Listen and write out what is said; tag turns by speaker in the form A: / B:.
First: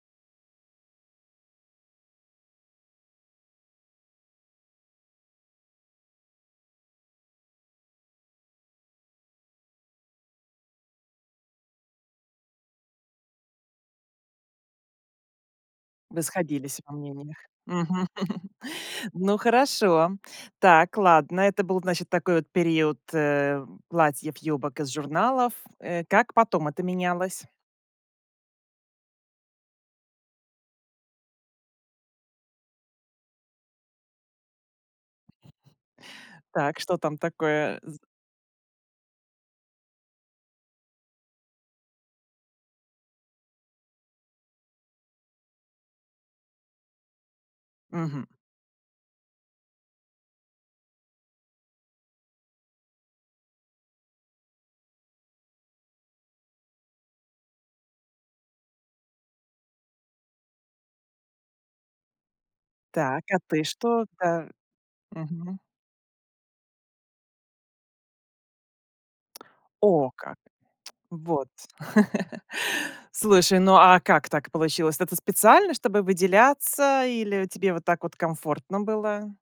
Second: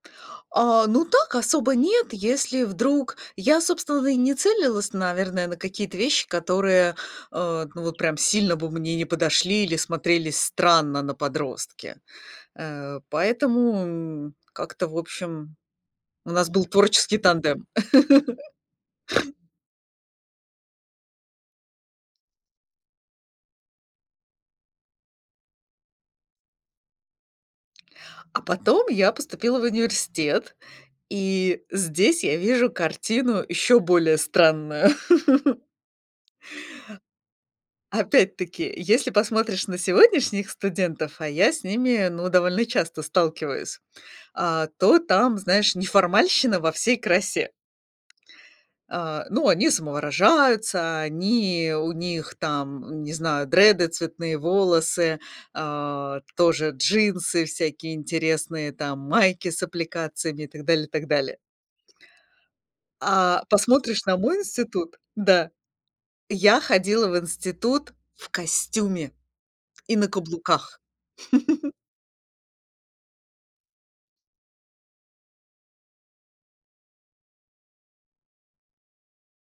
A: А, ну так, особо нет, если вдруг я, собственно, и не целилась, наверное, на какие-то вещи, которые, а, ну вот прям сильно бы мне не подошли или смотрелись странно на подростке. Э, поэтому, м, как-то, в общем,
B: Вы
A: у нас был
B: сходились во
A: творческий
B: мнениях.
A: тандем.
B: Мгм. Ну, хорошо. Так, ладно. Это был, значит, такой вот период, э, платьев-юбок из журналов, э. Как потом это менялось?
A: А потом я поступила в университет, и здесь я вижу картину ещё более странную.
B: Так, что там такое з
A: Опять-таки, если посмотришь на сегодняшних студентов, а я с ними, ну, довольно часто сталкиваюсь, а, то там, знаешь, неформальщина во всей красе.
B: Мгм.
A: А, ну, они самовыражаются, они у них там, не знаю, дреды, цветные волосы, а, тоже джинсы всякие интересные, там майки с аппликациями и так далее, и так далее.
B: Так, а
A: А
B: ты
A: посмотришь на мой
B: что-то
A: институт Да?
B: Мгм.
A: Я ходила в институт в костюме и на
B: О, как!
A: каблуках.
B: Вот, слушай, ну, а как так получилось? Это специально, чтобы выделяться, или тебе вот так вот комфортно было?